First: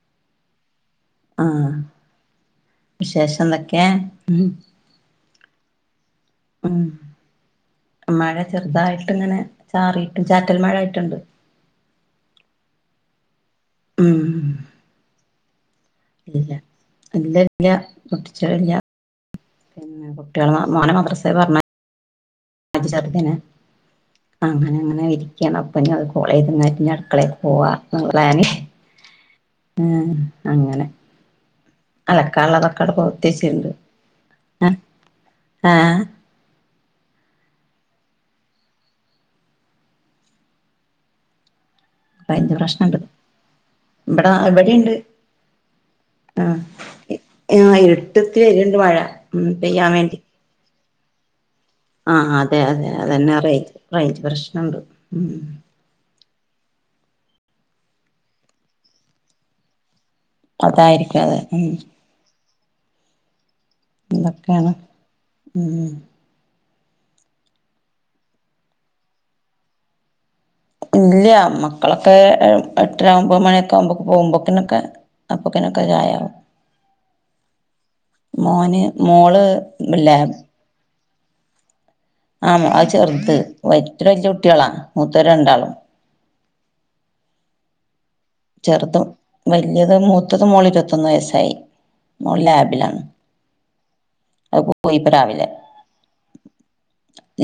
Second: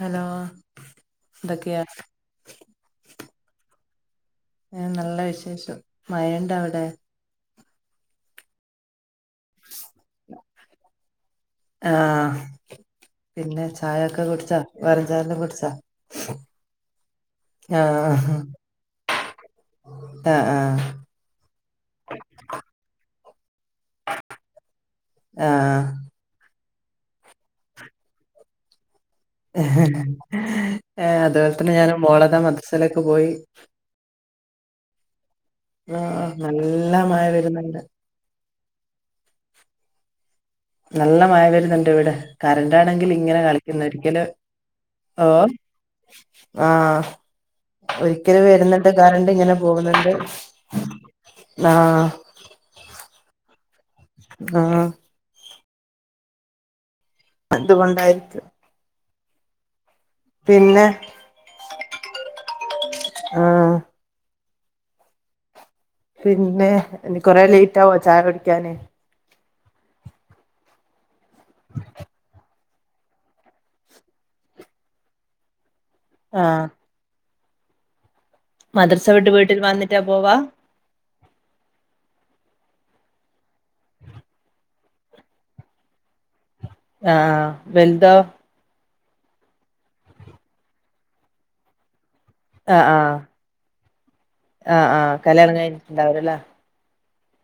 Hello ആഹ് എന്തൊക്കെയാ വിശേഷം എന്തൊക്കെയാ? ഏഹ് നല്ലെ വിശേഷം മയേണ്ട് ഉം മഴ ചെറുതായിട്ട് ഇങ്ങനെ ചാറിയിട്ട് ചാറ്റൽ മഴ ആയിറ്റ്ണ്ട്. ആഹ് പിന്നെ ച ചായൊക്കെ ഉം കുടിച്ചോ വെറുംഞ്ചായൊക്കെ കുടിച്ചാ? ഇല്ല ഇല്ല, ഇല്ല ആഹ് കുട്ടിച്ചില്ലാ പിന്നെ ആഹ് കുട്ടിയാള് ആഹ് മോനെ മദ്രസേല് പർഞ്ഞ ഞ്ഞയച്ചു ചെർതിനെ അങ്ങനെ, അങ്ങനെ ഇരിക്കാണ് ആഹ് അപ്പഞ്ഞി [unintelligible] കോളെയ്ത് ഇന്നാ ഇഞ്ഞി അടുക്കളേക്ക് പോവാന് പ്ലാന് അതുപോലെത്തെന്നെ ഞാനും മോളിതാ അലക്കാനുള്ളതൊക്കെ അവിടെ മദ്രസ്സിലേക്ക് പകുത്തി പോയി. [inaudible] വെച്ചിട്ടുണ്ട് ആഹ് ആഹ് ആഹ് നല്ല മഴ വെര്ന്ന്ണ്ട്. നല്ല മഴ വെര്ന്ന്ണ്ട് ഇവിടെ. റേഞ്ച് പ്രശ്നണ്ട് കരന്റാണെങ്കില്ങ്ങനെ കളിക്കുന്ന് ഒരിക്കലും ഇവിടെ ഇവിടെണ്ട് ഓഹ് ആഹ് ആഹ് ഇരുട്ടത്തി ഒരിക്കല് വരുണ്ട് വെര്ന്നുണ്ട് മഴ ഉം കരണ്ട്ങ്ങനെ പെയ്യാൻ പോകുന്നുണ്ട്. വേണ്ടി ആഹ് അതെ, അതെ അതെന്നെ റെയ് റെയ്ഞ്ച് പ്രശ്നണ്ട് ആഹ് ഉം അതുകൊണ്ടായിരിക്കും. പിന്നെ അതായിരിക്കതെ ഉം ആഹ് ഇതൊക്കേണ് ഉം പിന്നേ ഇനി കൊറേ ലേറ്റാവോ ചായ കുടിക്കാന്? ഇല്ല്യാ മക്കളൊക്കെ എ എട്ടെര ഒമ്പത് മണിയൊക്കെകുമ്പൊക്ക് പോവുമ്പോക്കിനൊക്കൊ അപ്പക്കിനൊക്കെ ചായാവും. ആഹ് മോന് മദ്രസ വിട്ട് മോള് വീട്ടിൽ വന്നിട്ടാ പോവാ ലാബ് ആഹ് മോ അത് ചെർത് [unintelligible] വല്ല്യ കുട്ട്യാളാ മൂത്തോര് രണ്ടാളും. ആഹ് വെൽതോ? ചെർതും വല്ലിയത് മൂത്തത് മോള് ഇരുപത്തൊന്ന് വയസ്സായി. മോൾ ആഹ് ലാബിലാണ്. ആഹ് അഹ് പ്പ ആഹ് പോയി പ്പൊ ആഹ് രാവിലെ. കല്യാണം കഴിഞ്ഞിട്ടുണ്ടാവൂലല്ലേ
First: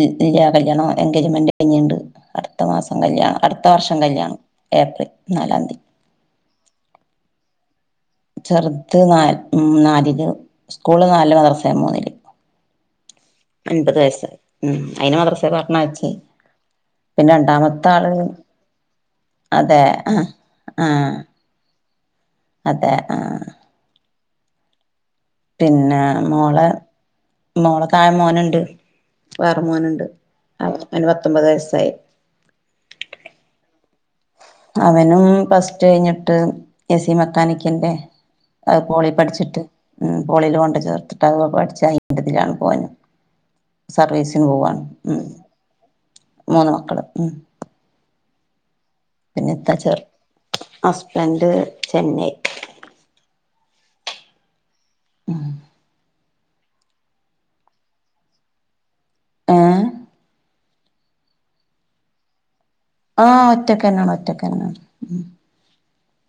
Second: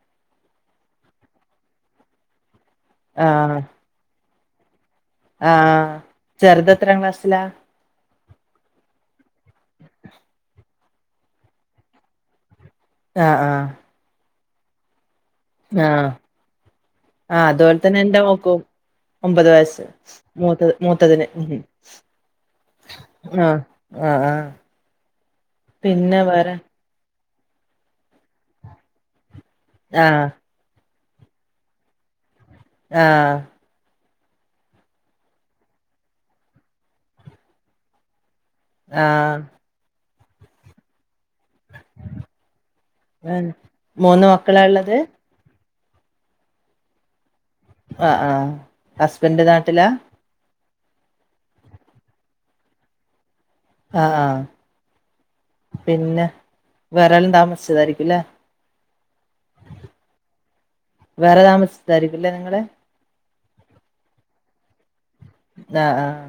ഇല് ഇല്യാ കല്യാണം എൻഗേജ്മെന്റ് കഴിഞ്ഞിണ്ട് അടുത്ത മാസം കല്യാണം ആഹ് അടുത്ത വർശ് - ഷം കല്ല്യാണം ഏപ്രി ആഹ് ചെർത് എത്രാം ക്ലാസ്സിലാ? ചെർത് നാല് ഉം നാലില് സ്കൂള് നാലില് മദ്രസ്സ്ല് മൂന്നില്. ആഹ്, ആഹ് മ്പത് വയസ് ഉം അയ്നെ മദ്രസേ പർഞയച്ച്. ആഹ് പിന്നെ ആഹ് അതുപോലെ തന്നെ രണ്ടാമത്താള് എന്റെ മോക്കും ഒമ്പത് വയസ്സ് മൂത്തത് ആഹ് മൂത്തതിന് ഹും ഹും അതെ ആഹ് ആഹ്, ആഹ് പിന്നെ മോളെ മോളെതായെ മോന്ണ്ട് വേറെ മോന്ണ്ട്. ആഹ് അവന് പ്പന്നെ പത്തൊമ്പത് വയസ്സായി. ആഹ് അവനും പ്ലെസ് ടു കഴ്‌ഞ്ഞിട്ട് എ സി മെക്കാനിക്കിന്റെ അത് പോളി ആഹ് പഠിച്ചിട്ട് ഉം പോളീ ല് കൊണ്ട് ചേർത്തിട്ട് അത് പഠിച്ച അയിന്റെതിലാണ് പോന്. മൂന്ന് സർവീസിന് മക്കളാ പോവാണ് ഉള്ളത് ഉം മൂന്ന് മക്കള് ഉം. ആഹ് ആഹ്. ഹസ്ബൻഡ് പിന്നെത്ത നാട്ടിലാ ചേർ ഹസ്ബൻഡ് ചെന്നൈ ആഹ് പിന്നെ വേറേല്ലം താമസിച്ചതായിരിക്കുംല്ലേ. ഏഹ് വേറെ താമസിച്ചായിരിക്കുല്ലേ നിങ്ങള്. ആഹ് ഒറ്റക്കെന്നാണ് ഒറ്റക്കന്നാണ് ഉം. ആഹ് ആഹ്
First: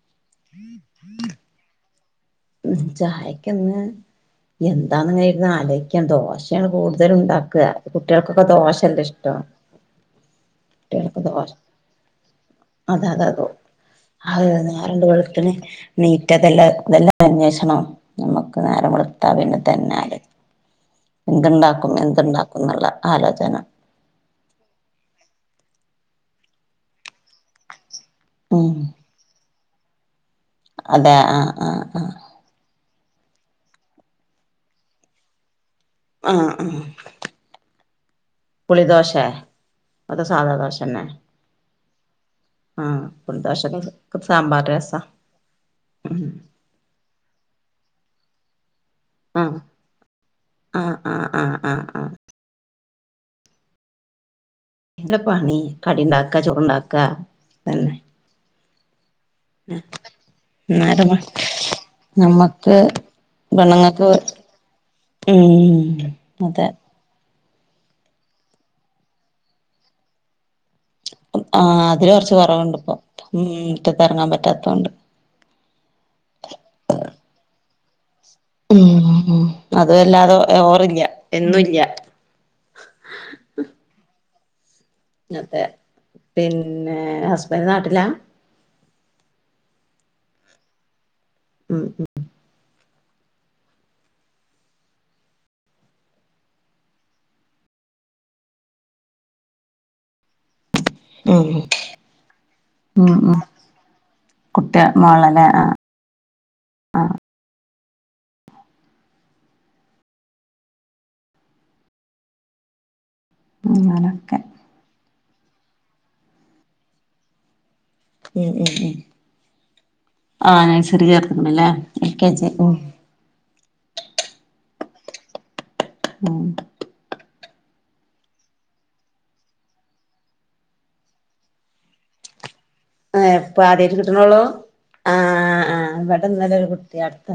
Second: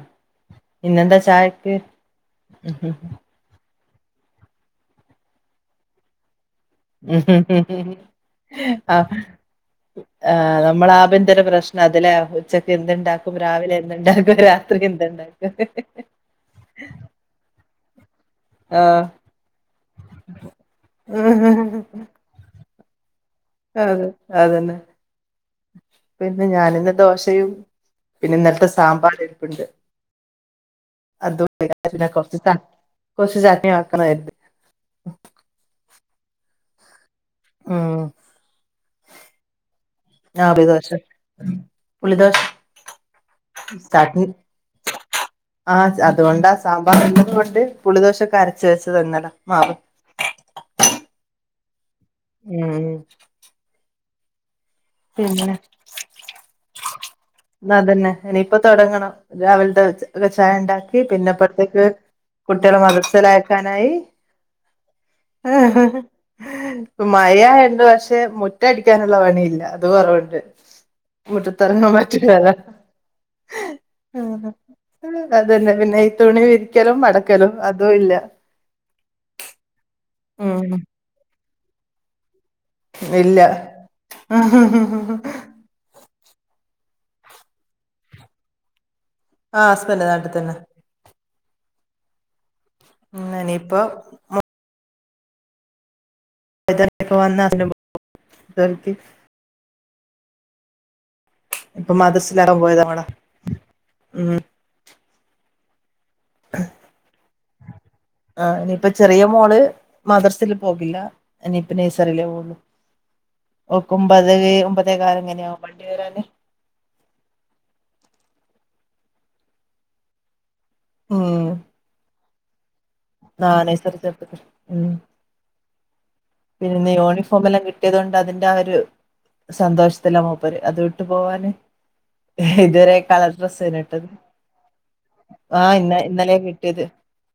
ഇന്നെന്താ ചായക്ക്. ഉ ചായക്ക്ന്ന് എന്താന്ന്ങ്ങനെ ഇരുന്നലോയിക്കാൻ ദോശ് ശയാണ് കൂടുതലും ണ്ടാക്കാ. കുട്ടികൾക്കൊക്കെ ദോഷല്ലെഷ്ടം. ആ് നമ്മലെ ആഭ്യന്തര പ്രശ്നാത് ലെ അതെ ഉച്ചക്കെന്ത്‌ണ്ടാക്കും അതെ രാവിലെ. എന്ത്ണ്ടാക്കും രാത്രി എന്ത്‌ണ്ടാക്കും. മറ്റതെല്ലതെല്ലാം അന്വേഷണം നമ്മുക്ക് നേരം ആഹ് വെള്ത്താ പിന്നെ തന്നാല്. എന്ത്‌ണ്ടാക്കും എന്ത്‌ണ്ടാക്കും ന്ന്ള്ള ആലോചന. അതെ അതന്നെ പിന്നെ ഞാനിന്ന് ദോശയും. പിന്നെ ഇന്നത്തെ ഉം സാമ്പാർ എരിപ്പ്ണ്ട് അതെ അത് ആഹ് ആഹ് പിന്നെ ആഹ് കോറ കുറച്ചു സദ്യ മാത്രമായിരുന്നു ആഹ് മ്മ് പുളിദോശ അതോ സാധാ ദോശ തന്നെ. പുളിദാശ. ആഹ് പുളിദോഷക്ക് സാമ്പാർ രസാ. ആഹ് ഉം അതുകൊണ്ടാ സാമ്പാർ ഇല്ലത കൊണ്ട് പുളിദോശൊക്കെ അരച്ച് വെച്ച് തന്നടാ ആഹ് മാവ്. ആഹ് ആഹ് ആഹ് ആഹ് ഉം. എന്ത് പിന്നെ പണി കടി ഉണ്ടാക്ക ചോറുണ്ടാക്ക തന്നെ. ഇനിയിപ്പൊ തോടങ്ങണം രാവിലത്തെ ഒക്കെ ചായ ഉണ്ടാക്കി നേരം പിന്നെ അപ്പത്തേക്ക്. നമ്മക്ക് പേണ്ണങ്ങക്ക് ഉം അതെ. ഇപ്പ മഴയണ്ട് പക്ഷെ മുറ്റ അടിക്കാനുള്ള പണിയില്ല അത് കൊറവുണ്ട്. ആഹ് മുറ്റത്തെറങ്ങാൻ അത് കൊറച്ച് പറ്റൂലല്ലോ കുറവുണ്ട് ഇപ്പം മുറ്റത്തിറങ്ങാൻ പറ്റാത്ത കൊണ്ട്. അതന്നെ പിന്നെ ഈ തുണി വിരിക്കലും മടക്കലും അതും ഇല്ല. ഉം അതും അല്ലാതെ ഉം ഓവറില എന്നും ഇല്ല ഇല്ല. [unintelligible] ആതേ പിന്നെ ഹസ്ബൻഡ് നാട്ടിലാ. ആഹ് ഹസ്ബന്റ് നാട്ടിൽ തന്നെ. ഉം ഉം. ഇനീപ്പോ. മോ [unintelligible] ഉം ഉം ഇപ്പൊ മദ്രസ പോയ ഓണം കുട്ടി മോള് ആഹ്. [inaudible] ആഹ് ഇനിയിപ്പ ചെറിയ മോൾ മദ്രസിൽ പോകില്ല ഇനിയിപ്പ നെയൈസറിലേ പോള്ളൂ. ഒപത് അങ്ങനൊക്കെ ഒമ്പതേകാല് ഇങ്ങനെയകും വണ്ടി വരാൻ. ഉം ഉം ആ നഴ്സറി ഉം ചേർത്തക്കണല്ലേ എൽ കേ ജി. അഹ് നഴ്സറി ചേർത്തക്ക് ഹ്മ്. ഉം. പിന്നെ യൂണിഫോം എല്ലാം കിട്ടിയത് കൊണ്ട് അതിന്റെ ആ ഒരു. സന്തോഷത്തില മൂപ്പര് അത് ട്ട് പോവാന് ഇതുവരെ. കളർ ഏഹ് ഡ്രസ് ഇപ്പൊ തന്ന ആദ്യായിട്ട് ഇട്ടത് കിട്ടണോള്ളൂ ആഹ് ഇന്ന ഇവിടെ ഇന്നലെ ഒരു കിട്ടിയത്. കുട്ടി അടുത്ത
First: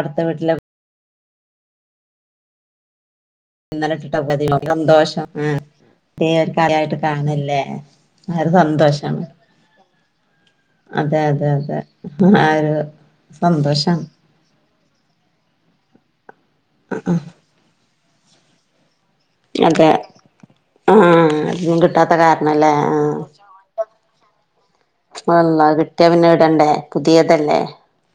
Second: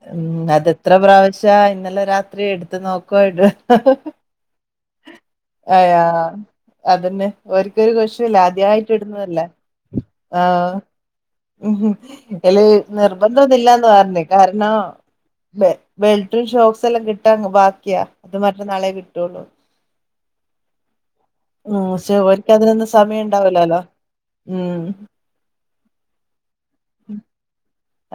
അടുത്ത ഉം വീട്ടിലെ അതെത്ര പ്രാവശ്യ ഇന്നലെ രാത്രി എടുത് നോക്കുവായിട. ഇന്നലെ ഇട്ടിട്ട സന്തോഷം ആഹ് ഹയ്യോ അതേ ഒരു കളിയായിട്ട് അതന്നെ കാണല്ലേ ഒരിക്കൊരു കൊ ല്ല ആ ഒരു ആദ്യ ആയിട്ട് സന്തോഷാണ് ഇടുന്നതല്ലേ ആഹ് അതെ അതെ അതെ ആ അല് ഒരു നിർബന്ധം ഇല്ലാന്ന് സന്തോഷാണ് പറഞ്ഞ കാരണം ബെൽട്ടും ഷോക്സ് എല്ലാം കിട്ട ബാക്കിയാ അത് മറ്റന്നാളെ കിട്ട കിട്ടുള്ളൂ അതെ ആഹ് അതൊന്നും കിട്ടാത്ത ഒരിക്ക കാരണല്ലേ അതിനൊന്ന ആ സമയം ഉണ്ടാവ ഇല്ലല്ലോ ഉം ആല്ല കിട്ടിയാ പിന്നെ ഇടണ്ടേ പുതിയതല്ലേ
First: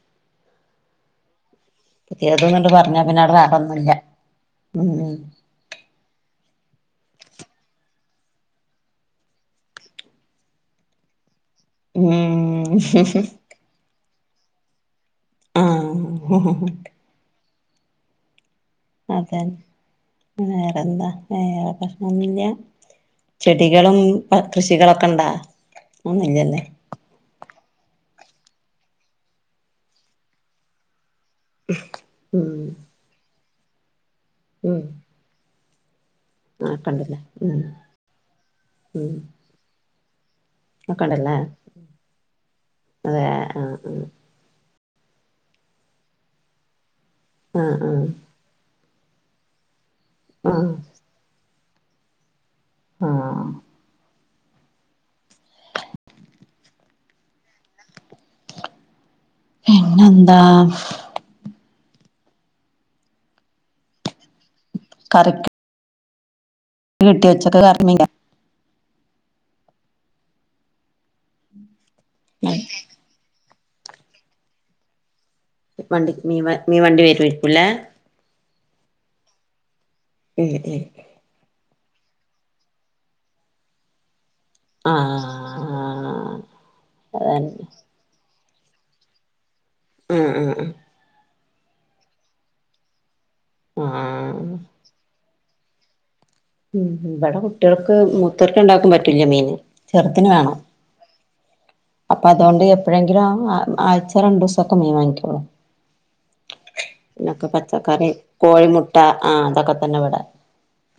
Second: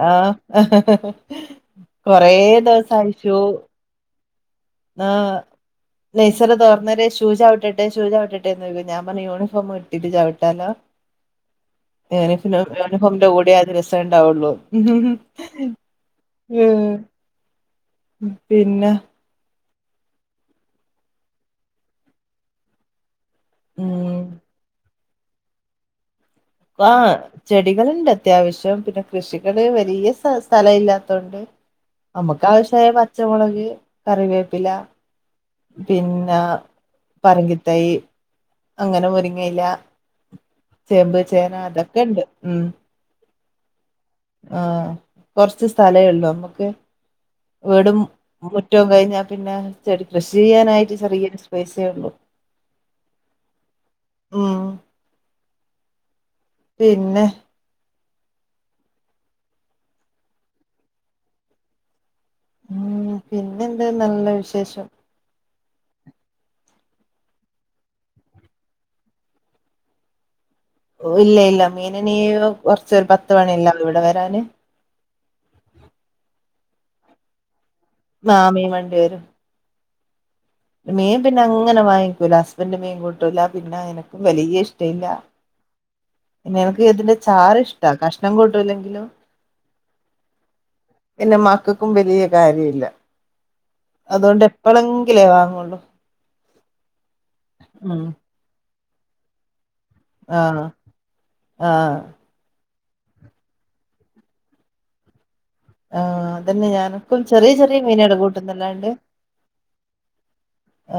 ആഹ് [inaudible] കൊറേ പുതിയതന്നണ്ട് പറഞ്ഞാ പിന്നെ ദിവസഴച്ചു അവിടെ വേറൊന്നുല്ല ഉം ആഹ് നൈസർ തറന്നരെ ഷൂ ആവിട്ടെ ഷൂസ് ആവിട്ടെന്ന്ോിക്ക [inaudible] ഞാൻ പറഞ്ഞ യൂണിഫോ ഇട്ടാട്ട് ചവിട്ടാലോ [inaudible] ഉം യൂണിഫോമിന്റെ കൂടെ അത് ഉണ്ടാവുള്ളൂ ആഹ് ഉം പിന്നെ അതെ വേറെന്താ വേറെ പ്രശ്നൊന്നുല്ല ചെടികളും ഉം കൃഷികളൊക്കെ ഇണ്ടാ ഒന്നല്ലല്ലേ ആ ചെടികളുണ്ട് അത്യാവശ്യം പിന്നെ കൃഷികള് വലിയ സ് സ്ഥലം ഇല്ലാത്തോണ്ട് നമുക്ക് ഉം ആവശ്യമായ പച്ചമുളക് കറിവേപ്പില ഉം പിന്ന ആക്കണ്ടല്ലേ ഉം പറങ്കിത്തൈ അങ്ങനെ മുരിങ്ങയ്ല ആക്കടല്ലേ ചേന അതക്കെ ഉണ്ട് ഉം അതെ ആഹ് ആഹ് ആഹ് കൊറച്ച് സ്ഥലേള്ളൂ നമ്മുക്ക് ആഹ് വീടും ആഹ് മുറ്റം കഴിഞ്ഞാൽ പിന്നെ ചെടി കൃഷി ആഹ് ചെയ്യാനായിട്ട് ചെറിയൊരു സ്പൈസേള്ളു ആഹ് ഉം പിന്നെ പിന്നെന്താ ഉം പിന്നെ എന്ത് നല്ല വിശേഷം കറക്റ്റ് കിട്ട വെച്ചക്കെ കർമ്മില്ല ഓഹ് ഇല്ല ഇല്ല മീനനീ കറി കുറച്ച ഒരു പത്ത് മണില്ല ഇവിടെ വരാന് വണ്ടി മീ വ മീ വണ്ടി വര വരിക്കുംല്ലെ ആഹ് മീൻ വണ്ടി വരും ഉം ഉം മീൻ പിന്നെ അങ്ങനെ വാങ്ങിക്കൂല ഹസ്ബൻഡ് മീൻകോട്ടില്ല പിന്നെ എനക്കും വലിയ ഇഷ്ടയ്ല്ല ആഹ് പിന്നെ എനക്ക് ഇതിന്റെ അതന്നെ ചാറ് ഇഷ്ട കഷ്ണം കൂട്ടൂല്ലെങ്കിലും ഉം ഉം ഉം പിന്നെ മക്കൾക്കും വലിയ കാര്യ ഇല്ല ആഹ് അതുകൊണ്ട് എപ്പളെ ങ്കിലേ വാങ്ങള്ളൂ [unintelligible] ഉം ഇവിടെ കുട്ടികൾക്ക് ഉം മുത്തർക്ക ഉണ്ടാക്കാൻ പറ്റില്ല മീന് ചെറുതന് വേണം ആഹ് ആഹ് അപ്പൊ അതുകൊണ്ട് എപ്പോഴെങ്കും ആഴ്ച രണ്ടു ദിവസമൊക്കെ മീൻ വാങ്ങിക്കോുള്ളൂ ആഹ് അതന്നെ ഞാനക്കും പിന്നൊക്കെ ചെറിയ ചെറിയ പച്ചക്കറി മീനുകള് കൂട്ടുന്നല്ലാണ്ട് കോഴിമുട്ട ആഹ് അതൊക്കെ തന്നെ വിട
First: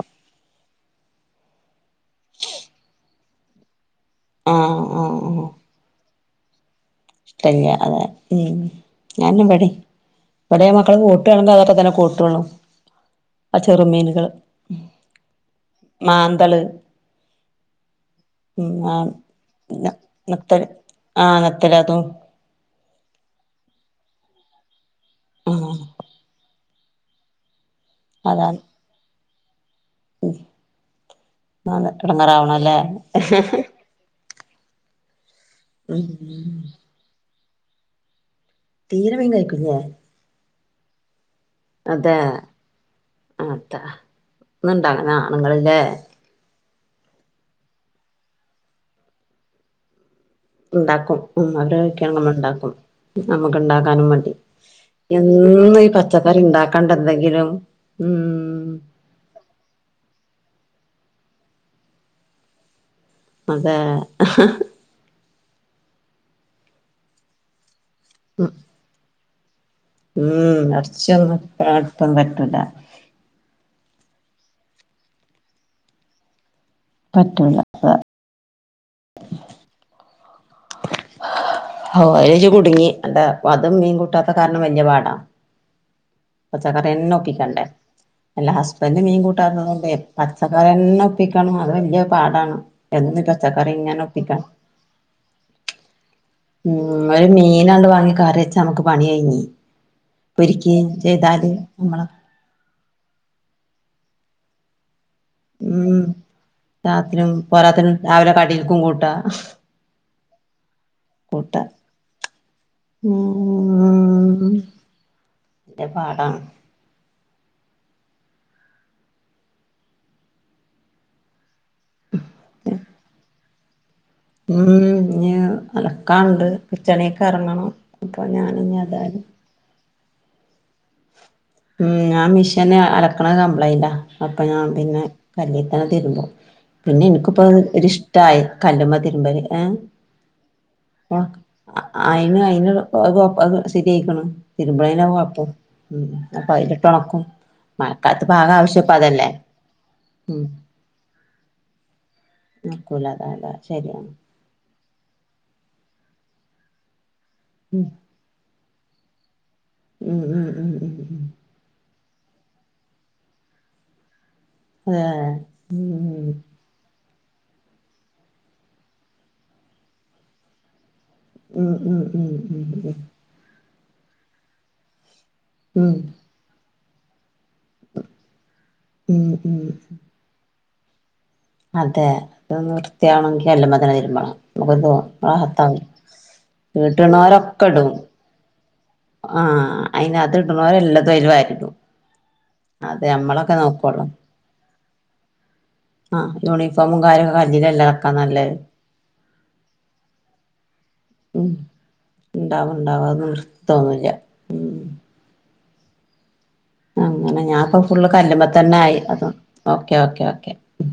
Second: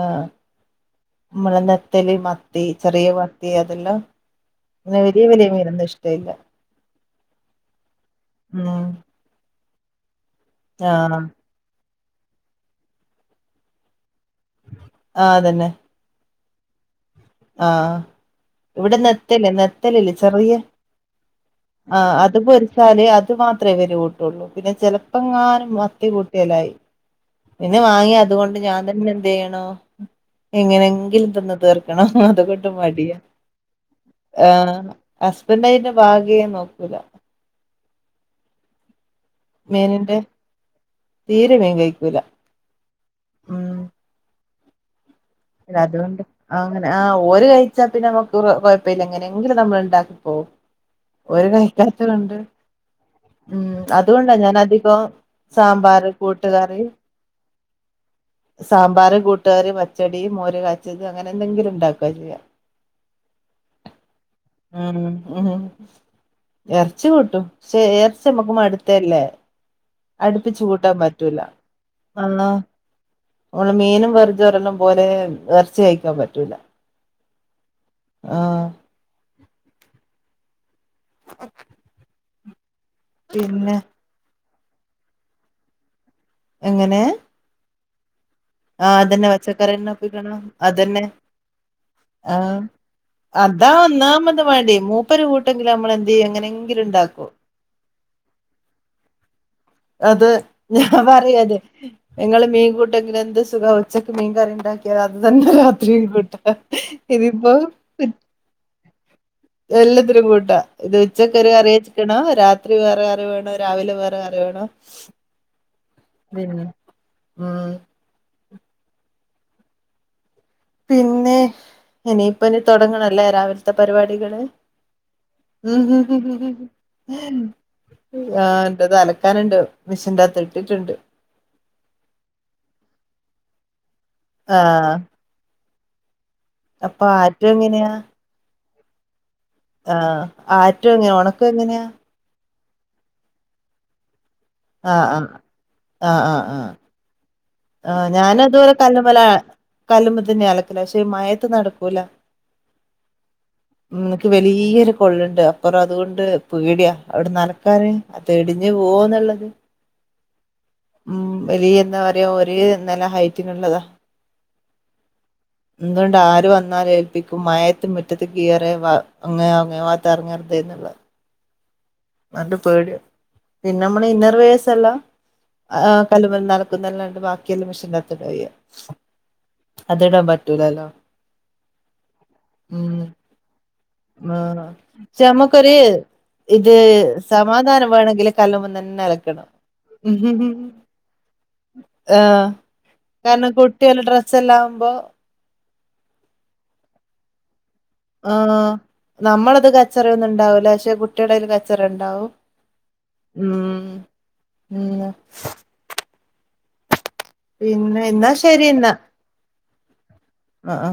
ആഹ് നമ്മ നെത്തല് മത്തി ചെറിയ മത്തി അതെല്ലാം ആഹ് അങ്ങനെ വലിയ വലിയ മീനന്ന ഇഷ്ടം ഇല്ല കല്യാണം അതെ ഉം ഞാനും പടി ഇവിടെയ മക്കൾ ആഹ് കൂട്ടുയാണെങ്കിൽ അതൊക്കെ തന്നെ കൂട്ടള്ളൂ ആ ചെറുമീനുകള് ആഹ് അതന്നെ മാന്തൾ ആഹ് ആ ഇവിടെ നത്തല് ന നത്തലല്ലേ ചെറിയ നത്തല് ആ നത്തല് ആ അതും അത് പൊരി വച്ചാലേ അത് മാത്രമേ ഇവര് കൂട്ടുള്ളൂ പിന്നെ ആ ചെിലപ്പങ്ങാനും മത്തി കൂട്ടിയലായി പിന്നെ വാങ്ങി അതുകൊണ്ട് അതാണ് ഞാൻ തന്നെ എന്ത് ചെയ്യണോ എങ്ങനെങ്കിലും തന്ന് തീർക്ക ആഹ് അത് കൊണ്ട് എടങ്ങേറാവണല്ലേ മടിയ ആ ഹസ്ബൻഡയ്ന്റെ ഉം ഭാഗേം നോക്കൂല തീരെമയ് വേനിന്റെ [unintelligible] അതെ അതാ ന്ന്ണ്ടാന ല്ലതോണ്ട് അങ്ങനെ ആഹ് ഓര് കഴിച്ചാ പിന്നെ നമക്ക് ക്കെഴപ്പല്ല എങ്ങനെങ്കിലും നമ്മള്ണ്ടാക്കിപ്പോ ഇണ്ടാക്കും ഉം അവര് കഴിക്കാണ നമ്മള്ണ്ടാക്കും. ഉം ഞമക്ക്ണ്ടാക്കാനും മടി അതുകൊണ്ടാ ഞാൻ അധികം എന്നും ഈ സാമ്പാറ് കൂട്ടുകറി പച്ചക്കറിണ്ടാക്കാണ്ടന്തെങ്കിലും സാമ്പാർ, കൂ ട്ടറി, പച്ചടി, മോര കാച്ചത് അങ്ങനെന്തെങ്കില്ണ്ടാക്ക ചെയ്യാ. അതെ ആണോ എർച്ചി കൂട്ടും ക്ഷേ എർച്ച്യമ്മക്ക് മട് ത്തല്ലേ ഉം അട്പ്പിച്ചൂട്ടാൻ ഇറച്ചിയൊന്നും പറ്റൂല. ഒട്ടും വള്ളോ പറ്റൂല നമ്മള് മീനും വെർജൊറന്നും പോലെ എർച്ചി കഴിക്കാൻ പറ്റൂല. പറ്റൂല അതെ ആഹ് [unintelligible] അയ്‌ല്ജ് കുടുങ്ങി അണ്ടാ അതും പിന്നെ മീൻകൂട്ടാത്ത കാരണം വെല്ല്യെ പാടാ എങ്ങനെ പച്ചക്കറ്യെന്നൊപ്പിക്കണ്ടേ അല്ലാ ആഹ് ഹസ്ബൻഡ് മീൻ അതന്നെ കൂട്ടാത്തത് കൊണ്ടേ പച്ചക്കറിന്നെ ഒപ്പിക്കണം അതന്നെ പച്ചക്കറ്യെന്നൊപ്പിക്കണം അത് വെല്ല്യെ പാടാണ്. ആഹ് എന്നും അതാ പച്ചക്കറിങ്ങനൊപ്പിക്കാ ഒന്നാമത് മടി മൂപ്പര് കൂട്ടെങ്കിൽ നമ്മൾ എന്ത് ചെയ്യും എങ്ങനെങ്കിലും ഉം ഉണ്ടാക്കും ഒരു മീനണ്ട് വാങ്ങി കറ്യെച്ച അമക്ക് പണ്യയ്ഞ്ഞ് പൊരിക്കേം ചെയ്താല് അമ്മളെ ഇങ്ങള് മീൻകൂട്ടെങ്കിലെന്ത് സുഖാ ഉച്ചക്ക് മീൻകറിണ്ടാ ക്ക്യാ അത് തന്നെ ഉം രാത്രീം കൂട്ടാ രാത്രിയും ഇതിപ്പോ പോരാത്തതിന് ഇ രാവിലെ കടിക്കും കൂട്ടാ എല്ലാത്തിലും കൂട്ടാ ഇത് ച്ചക്കൊരു കൂട്ടാ കറി വെച്ച്ട്ട്ണ്ടാവും രാത്രി വേറെ കറി വേണോ രാവിലെ വേറെ ഉം കറിവേണോ [unintelligible] തിൻ ഉം പിന്നെ ഇനിയിപ്പോ ഞ് തൊടങ്ങണല്ലേ രാവിൽ ത്തെ പരിവാടികള് ഉം ഇഞ്ഞ് ആഹ് അലക്കാണ്ട് കിച്ചണീക്ക് എറങ്ങണം അപ്പൊ ഞാനിഞ്ഞ് ഏതായാലും ഇന്റെതലക്കാന്ണ്ട് മിഷീൻ്റാത്ത് ഇട്ട്ട്ട്ണ്ട്. ഉം ഞാൻ മിഷീന് അലക്കണ കംപ്ലൈയ്ൻ്റാ അപ്പൊ ഞാൻ ആഹ് പിന്നെ കല്ത്തന്നെ തിര്മ്പും അപ്പൊ പിന്നെ ഇൻക്ക്പ്പോ ആറ്റും എങ്ങനെയാ ഒരിഷ്ടായി കല്ല് മ്മേ തിര്മ്പല് ആഹ് ആറ്റേ ഞ് ഒണക്കങ്ങന്യാ അയിന് അയ്മേ [unintelligible] ശെര്യായ്ക്ക്ണ് തിര്മ്പ്ണേനാ ആഹ് ആഹ് കൊഴപ്പം. ഉം ആഹ് ആഹ് അപ്പൊ ആഹ് അയില്ട്ടൊണക്കും. ആഹ് ഞാനത്പോലെ കല്ല്മ്മല കല്ല്മ്മ ഉം തന്ന്യാലക്കല് പക്ഷെ ഈ മയത്ത് നടക്കൂല നട്ക്കൂല അതാ താ ശെര്യാണ് വെലിയൊരു പൊള്ള്ണ്ട് അപ്പറ അത്കൊണ്ട് പേട്യാ അവടെ ഉം നനക്കാന് അതെടിഞ്ഞ് പോവുന്നുള്ളത് ഉം ഉം ഉം ഉം ഒര് എന്നാ പറയാ ഒരേ നല്ല ഹൈറ്റിനുള്ളതാ ഏഹ് എന്തൊണ്ട് ആര് വന്നാലേൽപ്പിക്കും മയത്ത് മുറ്റത്ത്ക്ക് കേറ്യാ വ അങ്ങേ അങ്ങേ വാത്തെർങ്ങരുതേന്ന്ള്ളേ ഉം ഉം [unintelligible] ഉം ഉം പേട്യാവും പിന്നെ നമ്മളെ ഇന്നർ വേയേർസെല്ലാം ഉം എഹ് കല്ല് [unintelligible] ല്ലാംണ്ട് ബാക്കിയെല്ലാം മെഷീൻ്റാത്ത് ഇടാ ചെയ്യാ ഉം ഉം അത് ടാൻ പറ്റൂലല്ലോ. അതെ അത് ഉം വൃത്തിയാണെങ്കിൽ അല്ല് മത ആഹ് ജമക്കോര് ഇത് ഇടണോരൊക്കെ സമാധാനം ഇടും വേണെങ്കില് കല്ല്മ തന്നെ അലക്കണം ആഹ് അയിന് അത് ഇടണോരെല്ലതും അയില് വാരിടും ആഹ് അതെ കാരണം നമ്മളൊക്കെ കുട്ടിൾള്ള നോക്കുള്ളൂ ഡ്രസ്സ് എല്ലാംമ്പോ അഹ് യൂണിഫോമും കാര്യൊ [unintelligible] ആഹ് നമ്മളത് കച്ചറിയൊന്നും ഉണ്ടാവൂല പക്ഷെ കു ട്ടെടേല് ഉം കച്ചറ ഉണ്ടാവും ഇണ്ടാവും ഇണ്ടാവും അതൊന്നും വൃത്തി ഉം തോന്നൂല്ല ഉം അങ്ങനെ ഞാൻപ്പ പിന്നെ ഫുള്ള് എന്നാ കല്ലുമ് ശരി തന്നെ ആയി അതും ഓക്കേ ഓക്കേ ഓക്കേ അഹ് ആഹ്